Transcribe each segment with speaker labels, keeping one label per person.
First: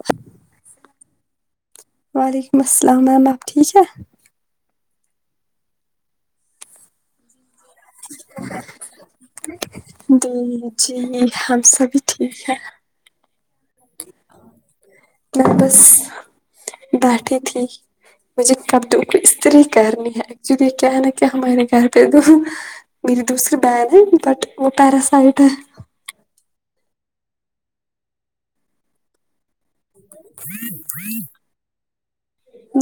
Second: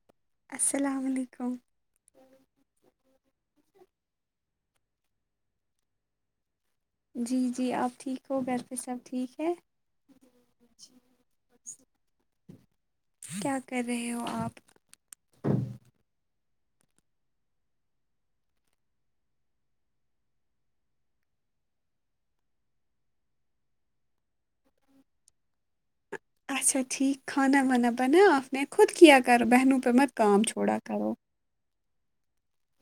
Speaker 1: [unintelligible]
Speaker 2: اسلام علیکم
Speaker 1: وعلیکم اسلام میم آپ ٹھیک ہے
Speaker 2: جی جی آپ ٹھیک ہو گھر پہ سب ٹھیک ہے
Speaker 1: جی ہم سب بھی ٹھیک ہے
Speaker 2: کیا کر رہے ہو آپ
Speaker 1: میں بس بیٹھی تھی مجھے تو کپڑو کو استری کرنی ہے کہوں کہ کیا ہمارے گھر پہ میری دوسری بہن ہے بٹ وہ پیراسائٹ ہے
Speaker 2: اچھا ٹھیک کھانا وانا بنا آ اپ نے خود کیا کر بہنو پہ مت کام چھوڑا کرو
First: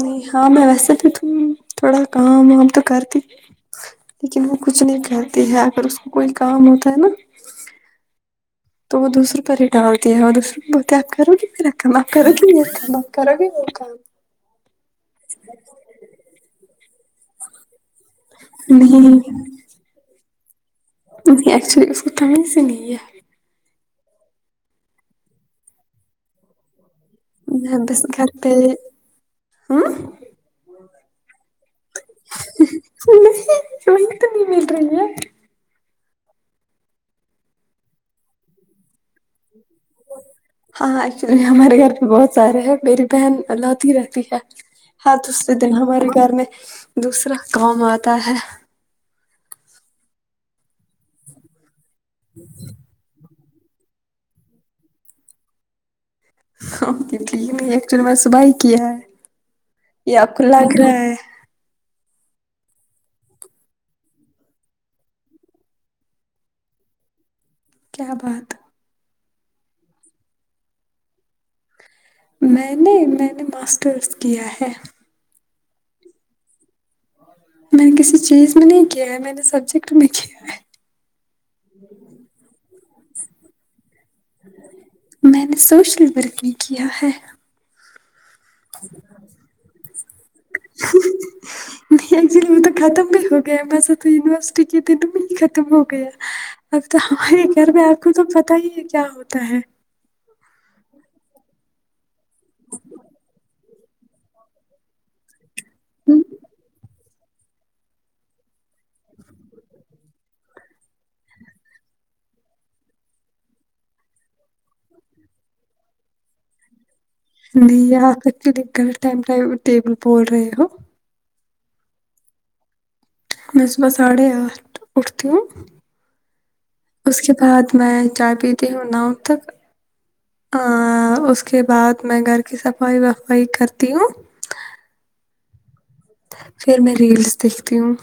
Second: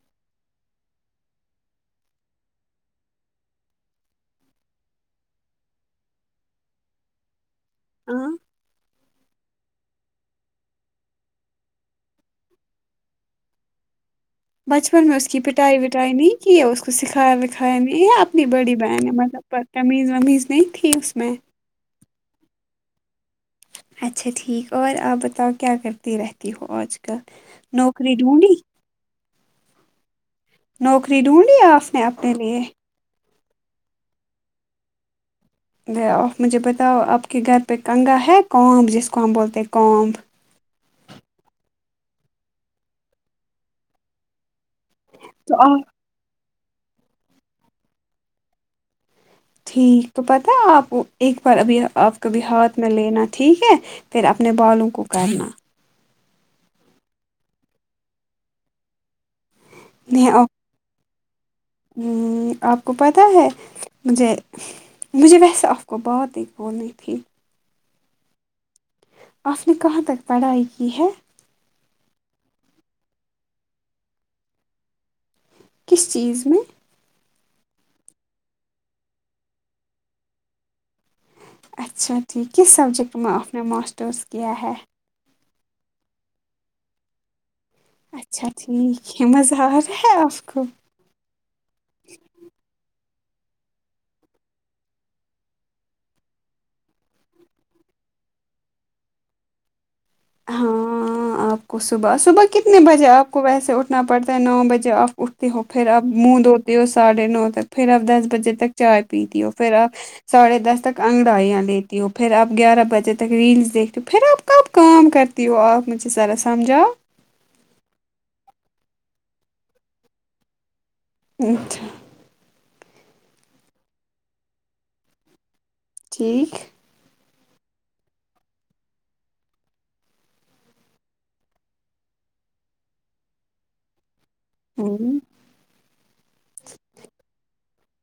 Speaker 1: نہیں ہاں میں ویسا بھی تھوڑا کام وام تو کرتی تھی لیکن وہ کچھ نہیں کہتی ہے اگر اس کو کوئی کام ہوتا ہے نا
Speaker 2: ہمم
Speaker 1: تو وہ دوسروں پر ہی ڈالتی ہے وہ تو وہ دوسری پر ہی ڈالتے ہیں تو دوسری کو میرا کام آپ کرو گی یہ کام آپ کرو گے وہ کام
Speaker 2: بچپن میں اس کی پٹائی وٹائی نہیں کی ہے اس کو سکھایا وکھا ھائے میں یا اپنی بڑی
Speaker 1: نہیں
Speaker 2: بہنیں مطلب تمیز ومیز نہیں تھی اس میں
Speaker 1: چھی اس کوتمیز ہی نہیں ہے
Speaker 2: اچھا ٹھیک اور آپ بتاؤ کیا کرتی رہتی ہو آج کل
Speaker 1: میں بس
Speaker 2: نوکری
Speaker 1: گھر پہ
Speaker 2: ڈھونڈی
Speaker 1: ہاں
Speaker 2: نوکری ڈھونڈی آپ نے اپنے لئے
Speaker 1: نہیں وہ ہی تو نہیں مل رہی ہے
Speaker 2: آ مجھے بتاؤ آپ کے گھر پہ کنگا ہے کومب جس کو ہم بولتے ہیں کومب
Speaker 1: ہاں ایکچولی ہمارے گھر بھی بہت سارے ہیں میری بہن لا تی رہتی ہے ہاتھ دوسرے
Speaker 2: تو
Speaker 1: دن
Speaker 2: آپ
Speaker 1: ہمارے گھر میں دوسرا کام آتا ہے
Speaker 2: ٹھیک تو پتہ ہے آپ کو ایک بار ابھی آپ کابھی ہاتھ میں لینا ٹھیک ہے پھر اپنے بالوں کو کرنا
Speaker 1: ہاں دی دی یہ میں نے ایکچو ل میں صبح ہی کیا ہے یہ آپ کو لگ رہا ہے
Speaker 2: ہمم آپ کو پتہ ہے مجھے مجھے ویسے آپ کو بات ایک بولنی تھی
Speaker 1: کیا بات
Speaker 2: آپ نے کہاں تک پڑھائی کی ہے
Speaker 1: میں نے میں نے ماسٹرس کیا ہے
Speaker 2: کس چیز میں
Speaker 1: میں نے کسی چیز میں نہیں کیا ہے میں نے سبجیکٹ میں کیا ہے
Speaker 2: اچھا ٹھیک کس سبجیکٹ میں آپ نے ماسٹرس کیا ہے
Speaker 1: میں نے سوشل ورک بھی کیا ہے
Speaker 2: اچھا ٹھیک ہے مزہ آ رہا ہے آپ کو
Speaker 1: نہیں ایکچولی وہ تو ختم بھی ہو گیا وسے ا تو یونیورسٹی کے دن میں ہی ختم ہو گیا اب تو ہمارے گھر میں آپ کو تو پتہ ہی ہے کیا ہوتا ہے
Speaker 2: ہاں آپ کو صبح صبح کتنے بجے آپ کو ویسے اٹھنا پڑتا ہے نو بجے آپ اٹھ ہو پھر آپ منہ دھوتے ہو ساڑھے نو تک پھر آپ دس بجے تک چائے پیتی ہو پھر آپ ساڑھے دس تک انگڑائیاں لیتی ہو پھر آپ گیارہ بجے تک ریلس دیکھتی ہو پھر آپ کب کام کر تی ہو آپ مجھے ذرا سمجھاؤ
Speaker 1: جی آپ کر کے گلت ٹائم ٹیبل بول رہے ہو
Speaker 2: ہمم اچھا
Speaker 1: میں صبح ساڑھے آٹھ اٹھتی ہوں
Speaker 2: ٹھیک
Speaker 1: اس کے بعد میں چائے پیتی ہوں نؤ تک ہاں اس کے بعد میں گھر کی صفائی وفائی کرتی ہوں
Speaker 2: ہمم
Speaker 1: پھر میں ریلس دیکھتی ہوں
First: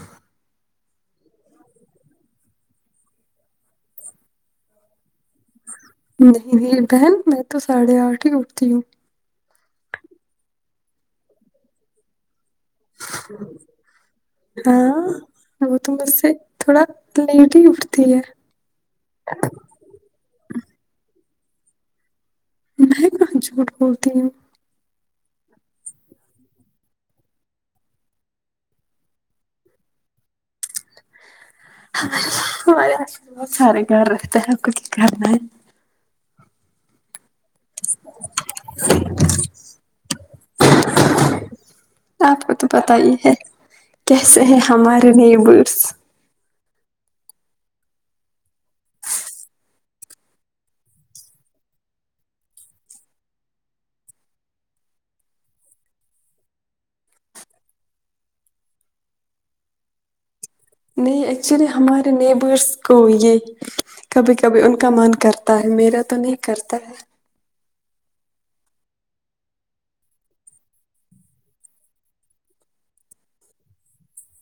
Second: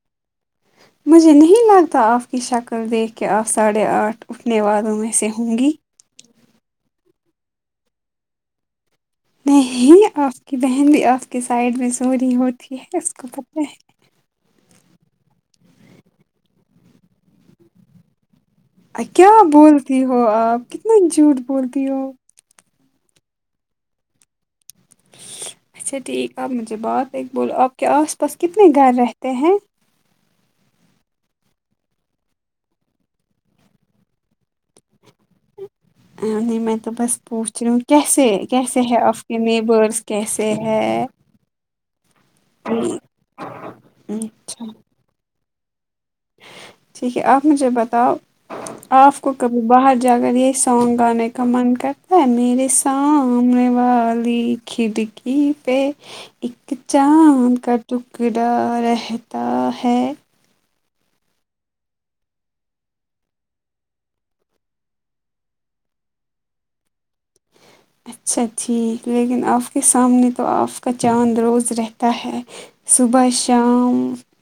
Speaker 2: مجھے نہیں لگتا آپ کی شکل دیکھ کے آپ ساڑھے آٹھ اٹھنے والوں میں سے ہوں گی
Speaker 1: نہیں نہیں بہن میں تو ساڑھے آٹھ ہی اٹھتی ہوں
Speaker 2: نہیں آپ کی بہن بھی آپ کے سائڈ میں سورہی ہوتی ہے اس کو پتہ ہے
Speaker 1: ہاں وہ تو مجھ سے تھوڑا لیٹ ہی اٹھتی ہے
Speaker 2: ائی کیا بولتی ہو آپ کتنا جھوٹ بولتی ہو
Speaker 1: میں کہاں جھوٹ بولتی ہوں
Speaker 2: اچھا ٹھیک ہے آ پ مجھے بات ایک بولو آپ کے آس پاس کتنے گھر رہتے ہیں
Speaker 1: ہمارے آس پاس بہت سارے گھر رہتے ہیں کچھ گھر نہیں
Speaker 2: یوں ہی میں تو بس پوچھ کیسے کیسے ہے آپ کے نیبرس کیسے ہے
Speaker 1: آپ کو تو پتہ ہی ہے کیسے ہیں
Speaker 2: اچھا
Speaker 1: ہمارے نیبرس
Speaker 2: ٹھیک ہے آپ مجھے بتاؤ آپ کو کبھی باہر جا کر یہی سونگ گانے کا من کرتا ہے میرے سامنے والی کھڑکی پہ اک چاند کا ٹکڑا رہتا ہے
Speaker 1: نہیں ایکچولی ہمارے نیبرس کو یہ کبھی کبھی ان کا من کرتا ہے میرا تو نہیں کرتا ہے
Speaker 2: اچھا ٹھیک لیکن آپ کے سامنے تو آپ کا چاند روز رہتا ہے صبح شام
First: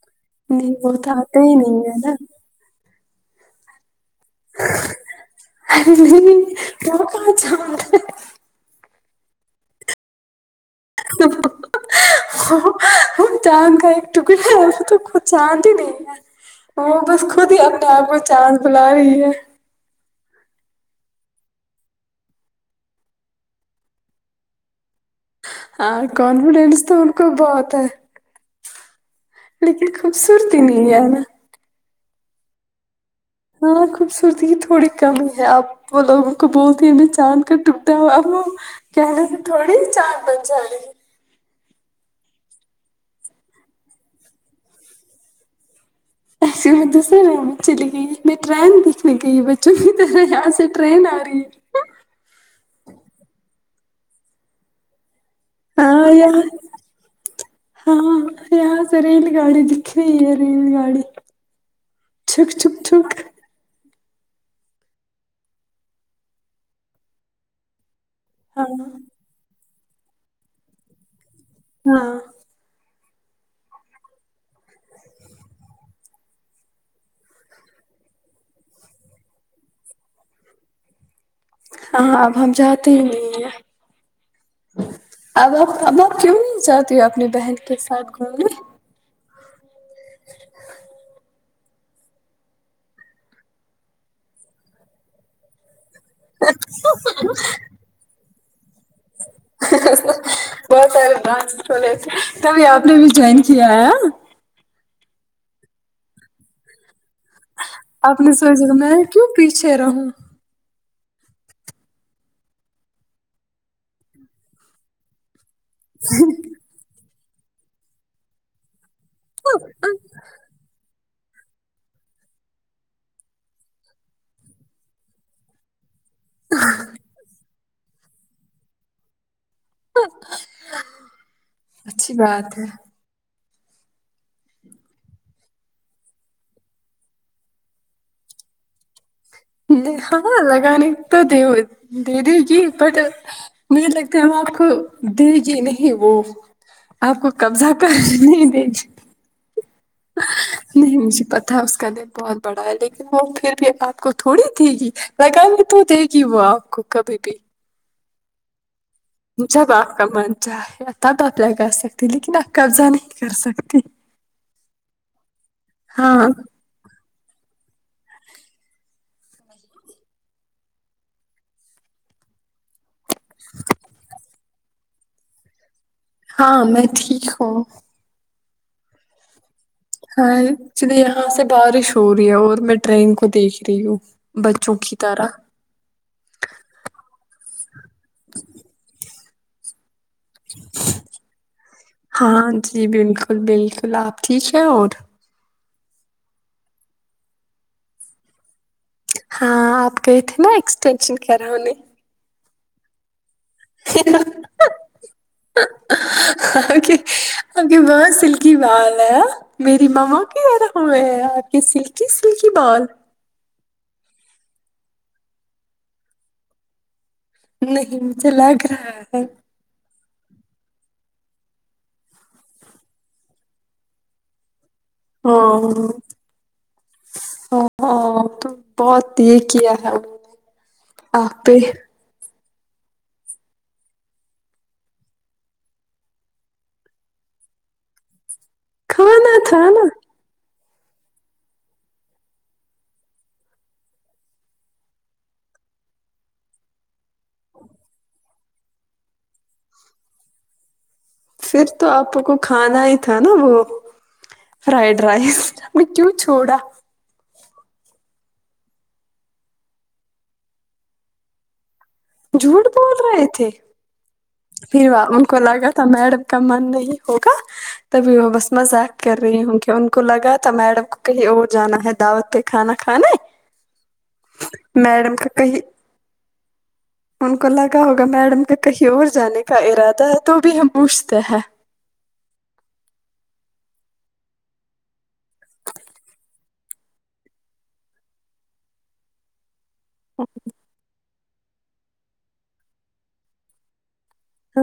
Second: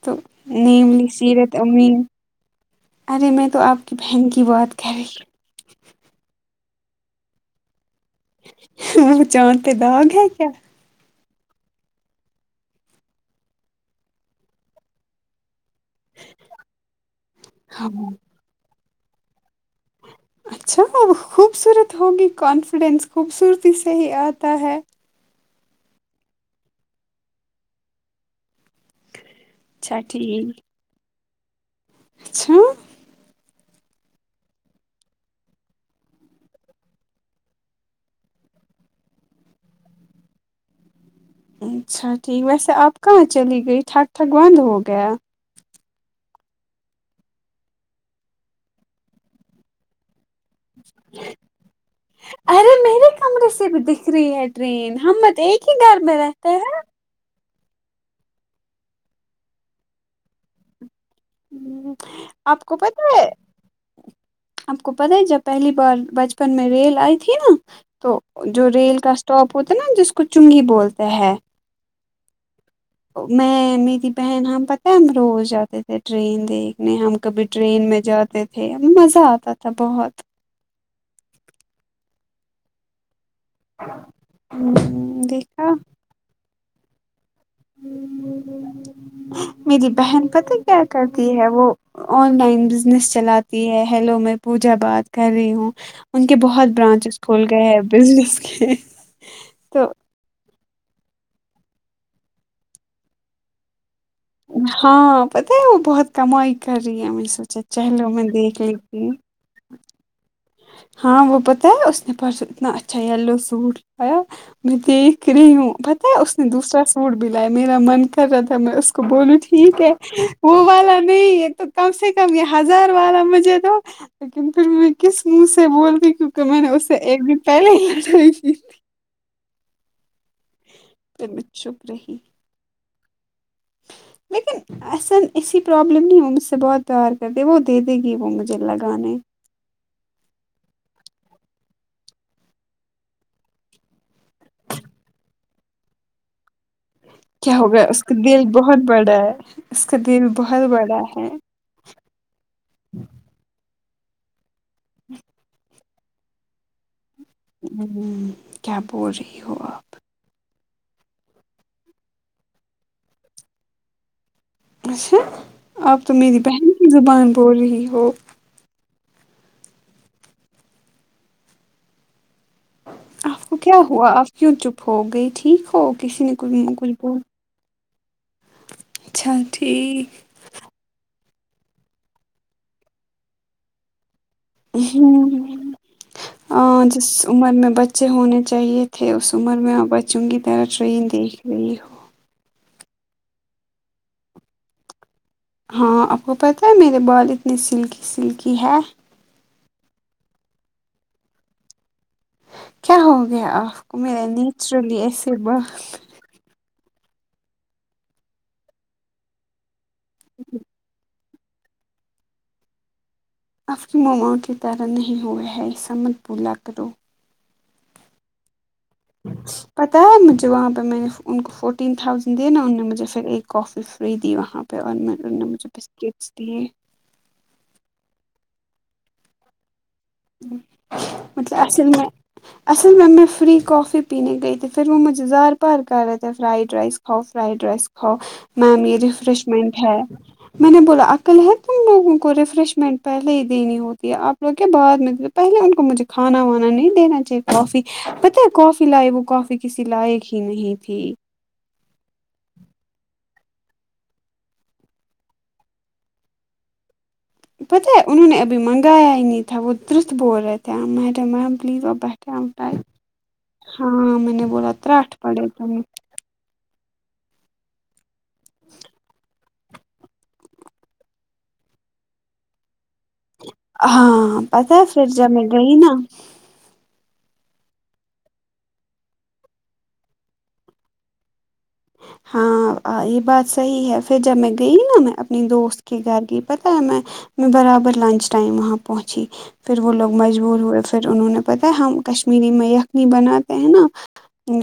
Speaker 2: تو
Speaker 1: نہیں وہ
Speaker 2: نیملی
Speaker 1: تو آتے ہی
Speaker 2: سیرت
Speaker 1: نہیں ہے
Speaker 2: امین
Speaker 1: نا
Speaker 2: ارے میں تو آپ کی بہن کی بات کر رہی ہوں
Speaker 1: ارررے کیا کہا
Speaker 2: وہ چاند پہ داغ ہے کیا
Speaker 1: ا چاند کا ایک ٹکڑا ہے وہ تو چاند ہی نہیں وہ بس خود ہی اپنے
Speaker 2: ہاں
Speaker 1: آپ کو چاند بلا رہی ہے
Speaker 2: اچھا خوبصورت ہوگی کانفیڈینس خوبصورتی سے ہی آتا ہے
Speaker 1: ہاں کانفیڈینس تو ان کو بہت ہے لیکن
Speaker 2: اچھا ٹھیک
Speaker 1: خوبصورتی نہیں ہے نا
Speaker 2: اچھا
Speaker 1: ہاں خوبصورتی کی تھوڑی کمی ہے آپ وہ لوگوں کو بہت ہی نہ چاند کا ٹکٹا وہ کہنے سے تھوڑی چاند بن جا رے
Speaker 2: اچھا ٹھیک ویسے آپ کہاں چلی گئی تھٹگ تھٹگ بند ہو گیا
Speaker 1: ایسیے میں دوسرے روم میں چلی گئی ٹرین دیکھنے گئی بچوں کی طرح ٹرین آ رہی ہے
Speaker 2: ارے میرے کمرے سے بھی دکھ رہی ہے ٹرین ہم بس ایک ہی گھر
Speaker 1: ہاں
Speaker 2: میں
Speaker 1: یار
Speaker 2: رہتے ہیں
Speaker 1: ہاں یہاں سے ریل گاڑی دکھ رہی ہے ریل گاڑی
Speaker 2: ہ
Speaker 1: چھک
Speaker 2: آپ کو
Speaker 1: چھک
Speaker 2: پتہ
Speaker 1: چھک
Speaker 2: ہے آپ کو پتہ ہے جب پہلی بار بچپن میں ریل آئی تھی نا تو
Speaker 1: ہاں
Speaker 2: جو ریل کا اسٹاپ ہوتا ہے نا جس کو چنگی بولتے ہے
Speaker 1: ہاں
Speaker 2: میں میری بہن ہم پتہ ہم روز جاتے تھے ٹرین دیکھنے ہم کبھی ٹرین میں جاتے تھے مزہ آتا تھا بہت
Speaker 1: ہاں اب ہم جاتے ہی نہیں ہیں
Speaker 2: ہ ہ [unintelligible]
Speaker 1: اب آپ اب آپ کیوں نہیں جاتی ہو اپنی بہن کے ساتھ گھومنے
Speaker 2: میری بہن پتہ ہے کیا کرتی ہے وہ آن لائن بزنس چلاتی ہے ہیلو میں پوجا بات کر رہی ہوں ان کے بہت برانچیز کھول گئے ہیں بزنس کے تو
Speaker 1: بہت سارے برانچ کھولے تھے تبھی آپ نے بھی جوائن کیا ہے
Speaker 2: ہاں پتہ ہے وہ بہت کمائی کر رہی ہے میں نے سوچا چلو
Speaker 1: آپ
Speaker 2: میں
Speaker 1: نے
Speaker 2: دیکھ
Speaker 1: سوچا
Speaker 2: لیتی
Speaker 1: میں
Speaker 2: ہوں
Speaker 1: کیوں پیچھے رہوں
Speaker 2: ہاں وہ بتایا اس نے پرسوں اتنا اچھا یلو سوٹ لایا میں د کری ہوں بتایا اس نے دوسرا سوٹ بھی لایا میرا من کر رہا تھا میں اس کو بولوں ٹھیک ہے وہ والا نہیں یہ تو کم سے کم یہ ہزار والا مجھے تو لیکن پھر کس منہ سے بول دی کیونکہ میں نے اس سے ایک دن پہلے ہی لڑائی کی تھی پھر میں چپ
Speaker 1: اچھی
Speaker 2: رہی
Speaker 1: بات ہے
Speaker 2: لیکن ایسا ایسی پرابلم نہیں ہو مجھ سے بہت پیار کرتی ہے وہ دے دے گی وہ مجھے لگانے
Speaker 1: ہاں لگانے تو دے دے گی بٹ مجھے لگتا ہے آپ کو دیجی گی نہیں وہ آپ کو
Speaker 2: کیا ہو
Speaker 1: قبضہ
Speaker 2: گیا
Speaker 1: کر
Speaker 2: اس کا دل
Speaker 1: نہیں دے
Speaker 2: بہت
Speaker 1: گی
Speaker 2: بڑا ہے اس کا دل بہت
Speaker 1: نہیں
Speaker 2: بڑا
Speaker 1: مجھے
Speaker 2: ہے
Speaker 1: پتا اس کا دل بہت بڑا ہے لیکن وہ پھر بھی آپ کو تھوڑی دے گی میں کہوں گی تو دے گی کی وہ آپ کو کبھی بھی
Speaker 2: ہ کیا بول رہی ہو آپ
Speaker 1: ا تب [unintelligible] آپ ل کرا سکتی لیکن آپ قبضہ نہیں کر سکتی
Speaker 2: اچھا آپ تو
Speaker 1: ہاں
Speaker 2: میری بہن کی زبان بول رہی ہو آپ کو کیا ہوا آپ کیوں چپ ہو گئی ٹھیک ہو کسی نے کچھ
Speaker 1: ہاں میں
Speaker 2: کچھ بولا
Speaker 1: ٹھیک ہوں
Speaker 2: ٹھیک
Speaker 1: ہاں چلے یہاں سے بارش ہو رہی ہے اور میں ٹرین کو دیکھ رہی ہوں بچوں کی طرح
Speaker 2: ہوں ہاں جس عمر میں بچے ہونے چاہیے تھے اس عمر میں چنگی تیرا ٹرین دیکھ رہی ہو
Speaker 1: ہاں جی بالکل بالکل آپ ٹھیک ہیں اور
Speaker 2: ہاں آپ کو پتہ ہے میرے بال اتنے سلکی سلکی ہے
Speaker 1: ہاں آپ گئے تھے نا ایکسٹینشن کر وانے
Speaker 2: کیا ہو گیا آپ کو میرے نیچرلی ایسے
Speaker 1: اچھا آپکے بہت سلکی بال ہے ہاں میری مماں کہہ رہے ہوئے ہیں آپ کے سلکی سلکی بال
Speaker 2: آپ کی ماما کی طرح نہیں ہو ہے ایسا مت بولا کرو
Speaker 1: نہیں مجھے لگ رہا ہے
Speaker 2: پتا ہے مجھے وہاں پہ میں نے ان کو فورٹین تھاؤزینڈ دے نا ان نے مجھے پھر ایک کافی فرید وہاں پہ اور میں انہیں نے مجھے بسکٹس دیے
Speaker 1: ہ ہاں تو بہت یہ کیا ہے آپ پہ
Speaker 2: مطلب اصل میں اصل میں میں فری کافی پینے گئی تھی پھر وہ مجھے زار پار کر رہے تھا فرائڈ رائس کھاؤ فرائڈ رائس کھاؤ میم یہ
Speaker 1: کھانا تھا
Speaker 2: ریفریشمنٹ
Speaker 1: نا
Speaker 2: ہے میں نے بولا عقل ہے تم لوگوں کو ریفریشمنٹ پہلے ہی دینی ہوتی ہے آپ لوگ کیا بات پہلے ان کو مجھے کھانا وانا نہیں دینا چاہیے کافی پتہ ہے کافی لائے وہ کافی کسی لائق ہی نہیں تھی
Speaker 1: پھر تو آپ کو کھانا ہی تھا نا وہ فرائیڈ رائس میں کیوں چھوڑا
Speaker 2: پتہ ہے انہوں نے ابھی منگایا ہی نہیں تھا وہ درست بول رہے تھےییم پ [unintelligible]
Speaker 1: جھوٹ بول رہے تھے
Speaker 2: میں نے بولا
Speaker 1: پھر
Speaker 2: تراٹ
Speaker 1: ان کو
Speaker 2: پڑے
Speaker 1: لگا
Speaker 2: تمہیں
Speaker 1: تھا میڈم کا من نہیں ہوگا تبھی وہ بس مذاق کر رہی ہوں کہ ان کو لگا تھا میڈم کو کہیں اور جانا ہے دعوت پہ کھانا کھانے
Speaker 2: ہاں پتا ہے پھر
Speaker 1: کا
Speaker 2: جب میں
Speaker 1: کہیں
Speaker 2: گئی نا
Speaker 1: ان کو لگا ہوگا میڈم کے کہیں اور جانے کا ارادہ ہے تو بھی ہم پوچھتے ہیں
Speaker 2: ہاں یہ بات صحیح ہے پھر جب میں گئی نا میں اپنی دوست کے گھر گئی پتہ ہے میں میں برابر لنچ ٹائم وہاں پہنچی پھر وہ لوگ مجبور ہوئے پھر انہوں نے پتاہ ہے ہم کشمیری میں یخنی بناتے ہیں نا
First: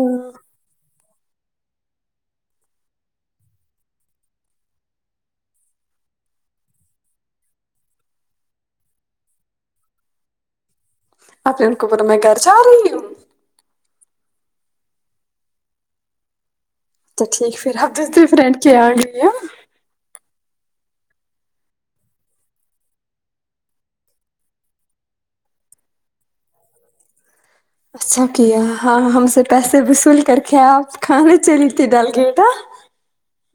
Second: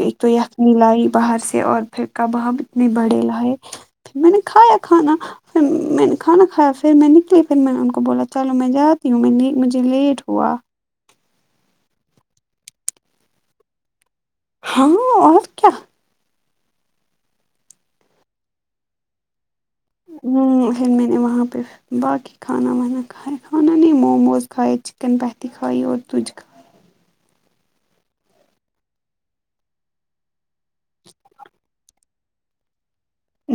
Speaker 2: ایک تو یخنی لائی باہر سے اور پھر کباب اتنے بڑے لائے پھر میں نے کھایا کھانا پھر میں نے کھانا کھایا پھر میں نکلی پھر میں نے ان کو بولا چلو میں جاتی ہوں میں مجھے لیٹ ہوا
Speaker 1: اپنے ان کو بولا میں گھر جا رہی ہوں
Speaker 2: ہاں اور کیا
Speaker 1: تو ٹھیک پھر دوسری فرنڈ کے آ گ ہے
Speaker 2: ہوں ہوں وہاں پہ باقی کھانا وانا کھایا کھانا نہیں موموز کھائے چکن پتی کھائی اور تجھ کھ
Speaker 1: اچھا کیا ہاں ہم سے پیسے وصول کر کے آپ کھانے چلی تھی ڈال کے بیٹا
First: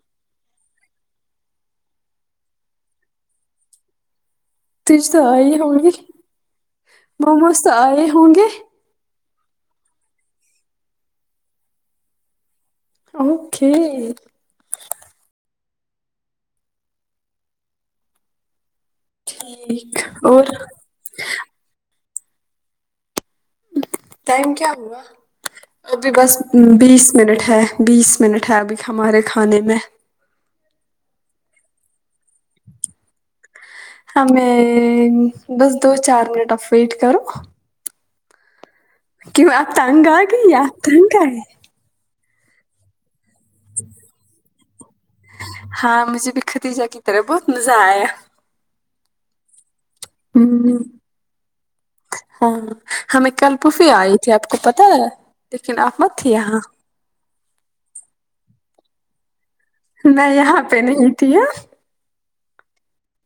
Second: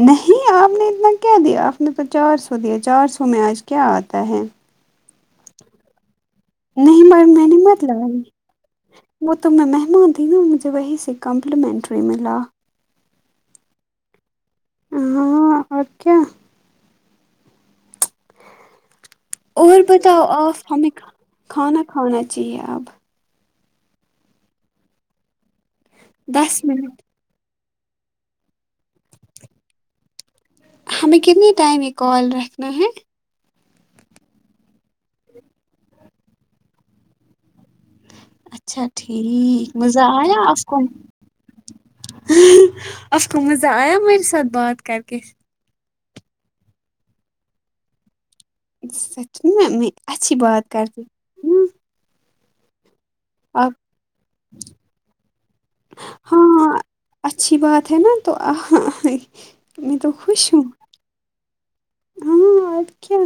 Speaker 2: نہیں آپ نے اتنا کیا دیا آپ نے تو چار سو دیا چار سو میں آج کیا آتا ہے
Speaker 1: تج تو آ ہی ہونگی
Speaker 2: نہیں مے مینے مت لگائی
Speaker 1: ہوں گے
Speaker 2: وہ تو میں مہمان تھی مجھے وہیں سے کمپلیمنٹ وی ملا
Speaker 1: اوکے
Speaker 2: ہاں اور کیا اور
Speaker 1: ٹھیک
Speaker 2: بتاؤ
Speaker 1: اور
Speaker 2: آپ ہمیں ک کھانا کھانا چاہیے آب
Speaker 1: ٹائم کیا ہوا ابھی بس بیس منٹ ہے بیس منٹ ہے ابھی ہمارے کھانے میں
Speaker 2: ہمیں کتنے ٹائم یہ کال رکھنا ہے
Speaker 1: ہم میں بس دو چار منٹ اف ویٹ کرو
Speaker 2: اچھا
Speaker 1: کیوں آپ
Speaker 2: ٹھیک مزہ
Speaker 1: تنگ آ
Speaker 2: آیا
Speaker 1: گئی
Speaker 2: آف کو
Speaker 1: آپ تنگ آئے
Speaker 2: آپ کو مزہ آیا میرے ساتھ بات کر کے
Speaker 1: ہاں مجھے بھی خھتیجا کی طرح بہت مزہ آیا
Speaker 2: سچمے نی اچھی بات
Speaker 1: ہوں
Speaker 2: کرتے
Speaker 1: ہاں ہمیں کل
Speaker 2: اب
Speaker 1: پوفی آئی تھی آپ کو پتا ہے لیکن آپ مت تھی یہاں
Speaker 2: ہاں اچھی بات ہے نا تو میں تو خوش
Speaker 1: یہاں
Speaker 2: ہوں
Speaker 1: پہ نہیں تھی ہاں
Speaker 2: ہاں اور کیا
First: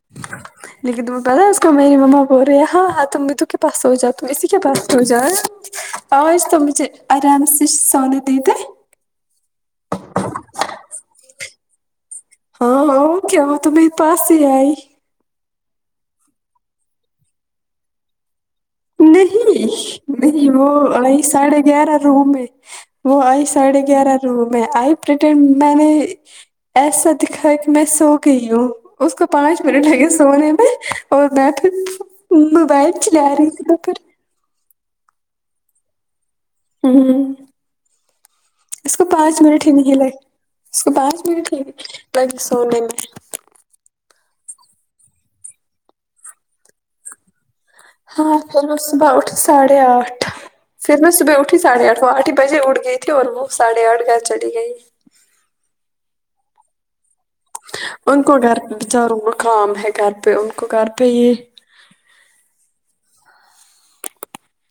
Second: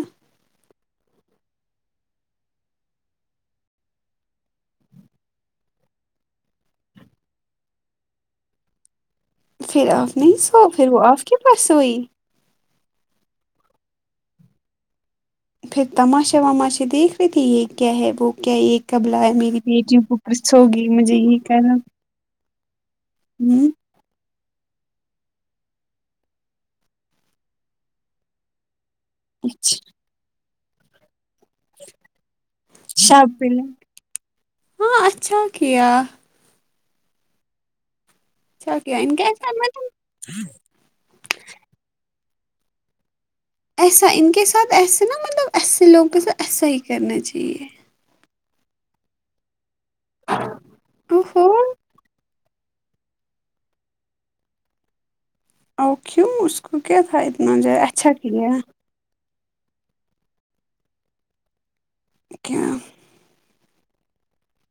Speaker 1: لیکن تمہیں پتا اس کو میری مما بول رہے ہیں ہاں ہاں تمنے تو کے پس سو جاؤ تم اسی کے پاس سو جا آج تو مجھے آرام سے سونے دے دے
Speaker 2: پھر آف نہیں سو پھر وہ آف کے پاس سوئی
Speaker 1: ہاں ہاں کیا تومے پاس ہی آئی
Speaker 2: پھر تماشا وماشے دیکھ رہی تھی یہ کیا ہے وہ کیا یہ کبلایا
Speaker 1: نہیں
Speaker 2: میر بیٹی کو اپرسو گی مجھے یہی کہا
Speaker 1: رو میں وہ آئی ساڑھے گیارہ رو میں آئی پرٹنڈ میں نے ایسا دکھائے کے میں سو گئی ہوں اس کو پانچ منٹ
Speaker 2: اچھا
Speaker 1: لگے سونے میں اور میںتو موبائل چلا
Speaker 2: شاپ
Speaker 1: رہی
Speaker 2: پلے
Speaker 1: تھی تو پھر
Speaker 2: ہاں اچھا کیا
Speaker 1: ہ
Speaker 2: اچھا
Speaker 1: اس
Speaker 2: کیا
Speaker 1: کو
Speaker 2: ان کا
Speaker 1: پانچ
Speaker 2: ایسا
Speaker 1: منٹ
Speaker 2: مت
Speaker 1: ہی نہیں لگ اس کو پانچ منٹ لگے پر سونے میں
Speaker 2: ایسا ان کے ساتھ ایسے نا مطلب ایسے لوگوں کے ساتھ ایسا ہی کرنا چاہیے
Speaker 1: ہاں چلو صبح اٹھ ساڑھے آٹھ پھر میں
Speaker 2: او
Speaker 1: صبح
Speaker 2: ہو
Speaker 1: اٹھی ساڑھے آٹھ آٹھ بجے اٹھ گئی تھی اور وہ ساڑھے آٹھ گھر چلی گئی
Speaker 2: او کیوں اس کو کیا فائدہ
Speaker 1: ان کو گھر بچاروں کو کام ہے گھر پہ ان کو گھر پہ یہ
Speaker 2: [unintelligible]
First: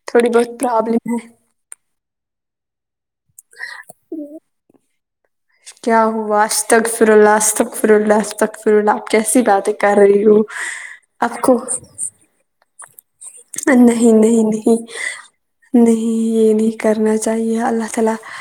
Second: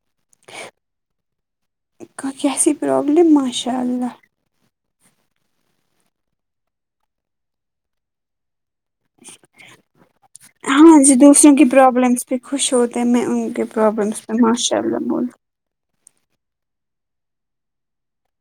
Speaker 1: تھوڑی بہت پرابلم ہے
Speaker 2: کا کیسی پرابلم ماشاء اللہ
Speaker 1: کیا ہوا استک فرولا استک فروللہ استک فرولله کیسی باتیں کر رہی ہوں
Speaker 2: ہاں جو
Speaker 1: آپ کو
Speaker 2: دوسروں کی پرابلمس خوش ہو تو میں ان کے پ
Speaker 1: نہیں
Speaker 2: پرابلمس میں
Speaker 1: نہیں
Speaker 2: ماشاء
Speaker 1: نہیں
Speaker 2: اللہ بولو
Speaker 1: نہیں یہ نہیں کرنا چاہیے اللہ تعالی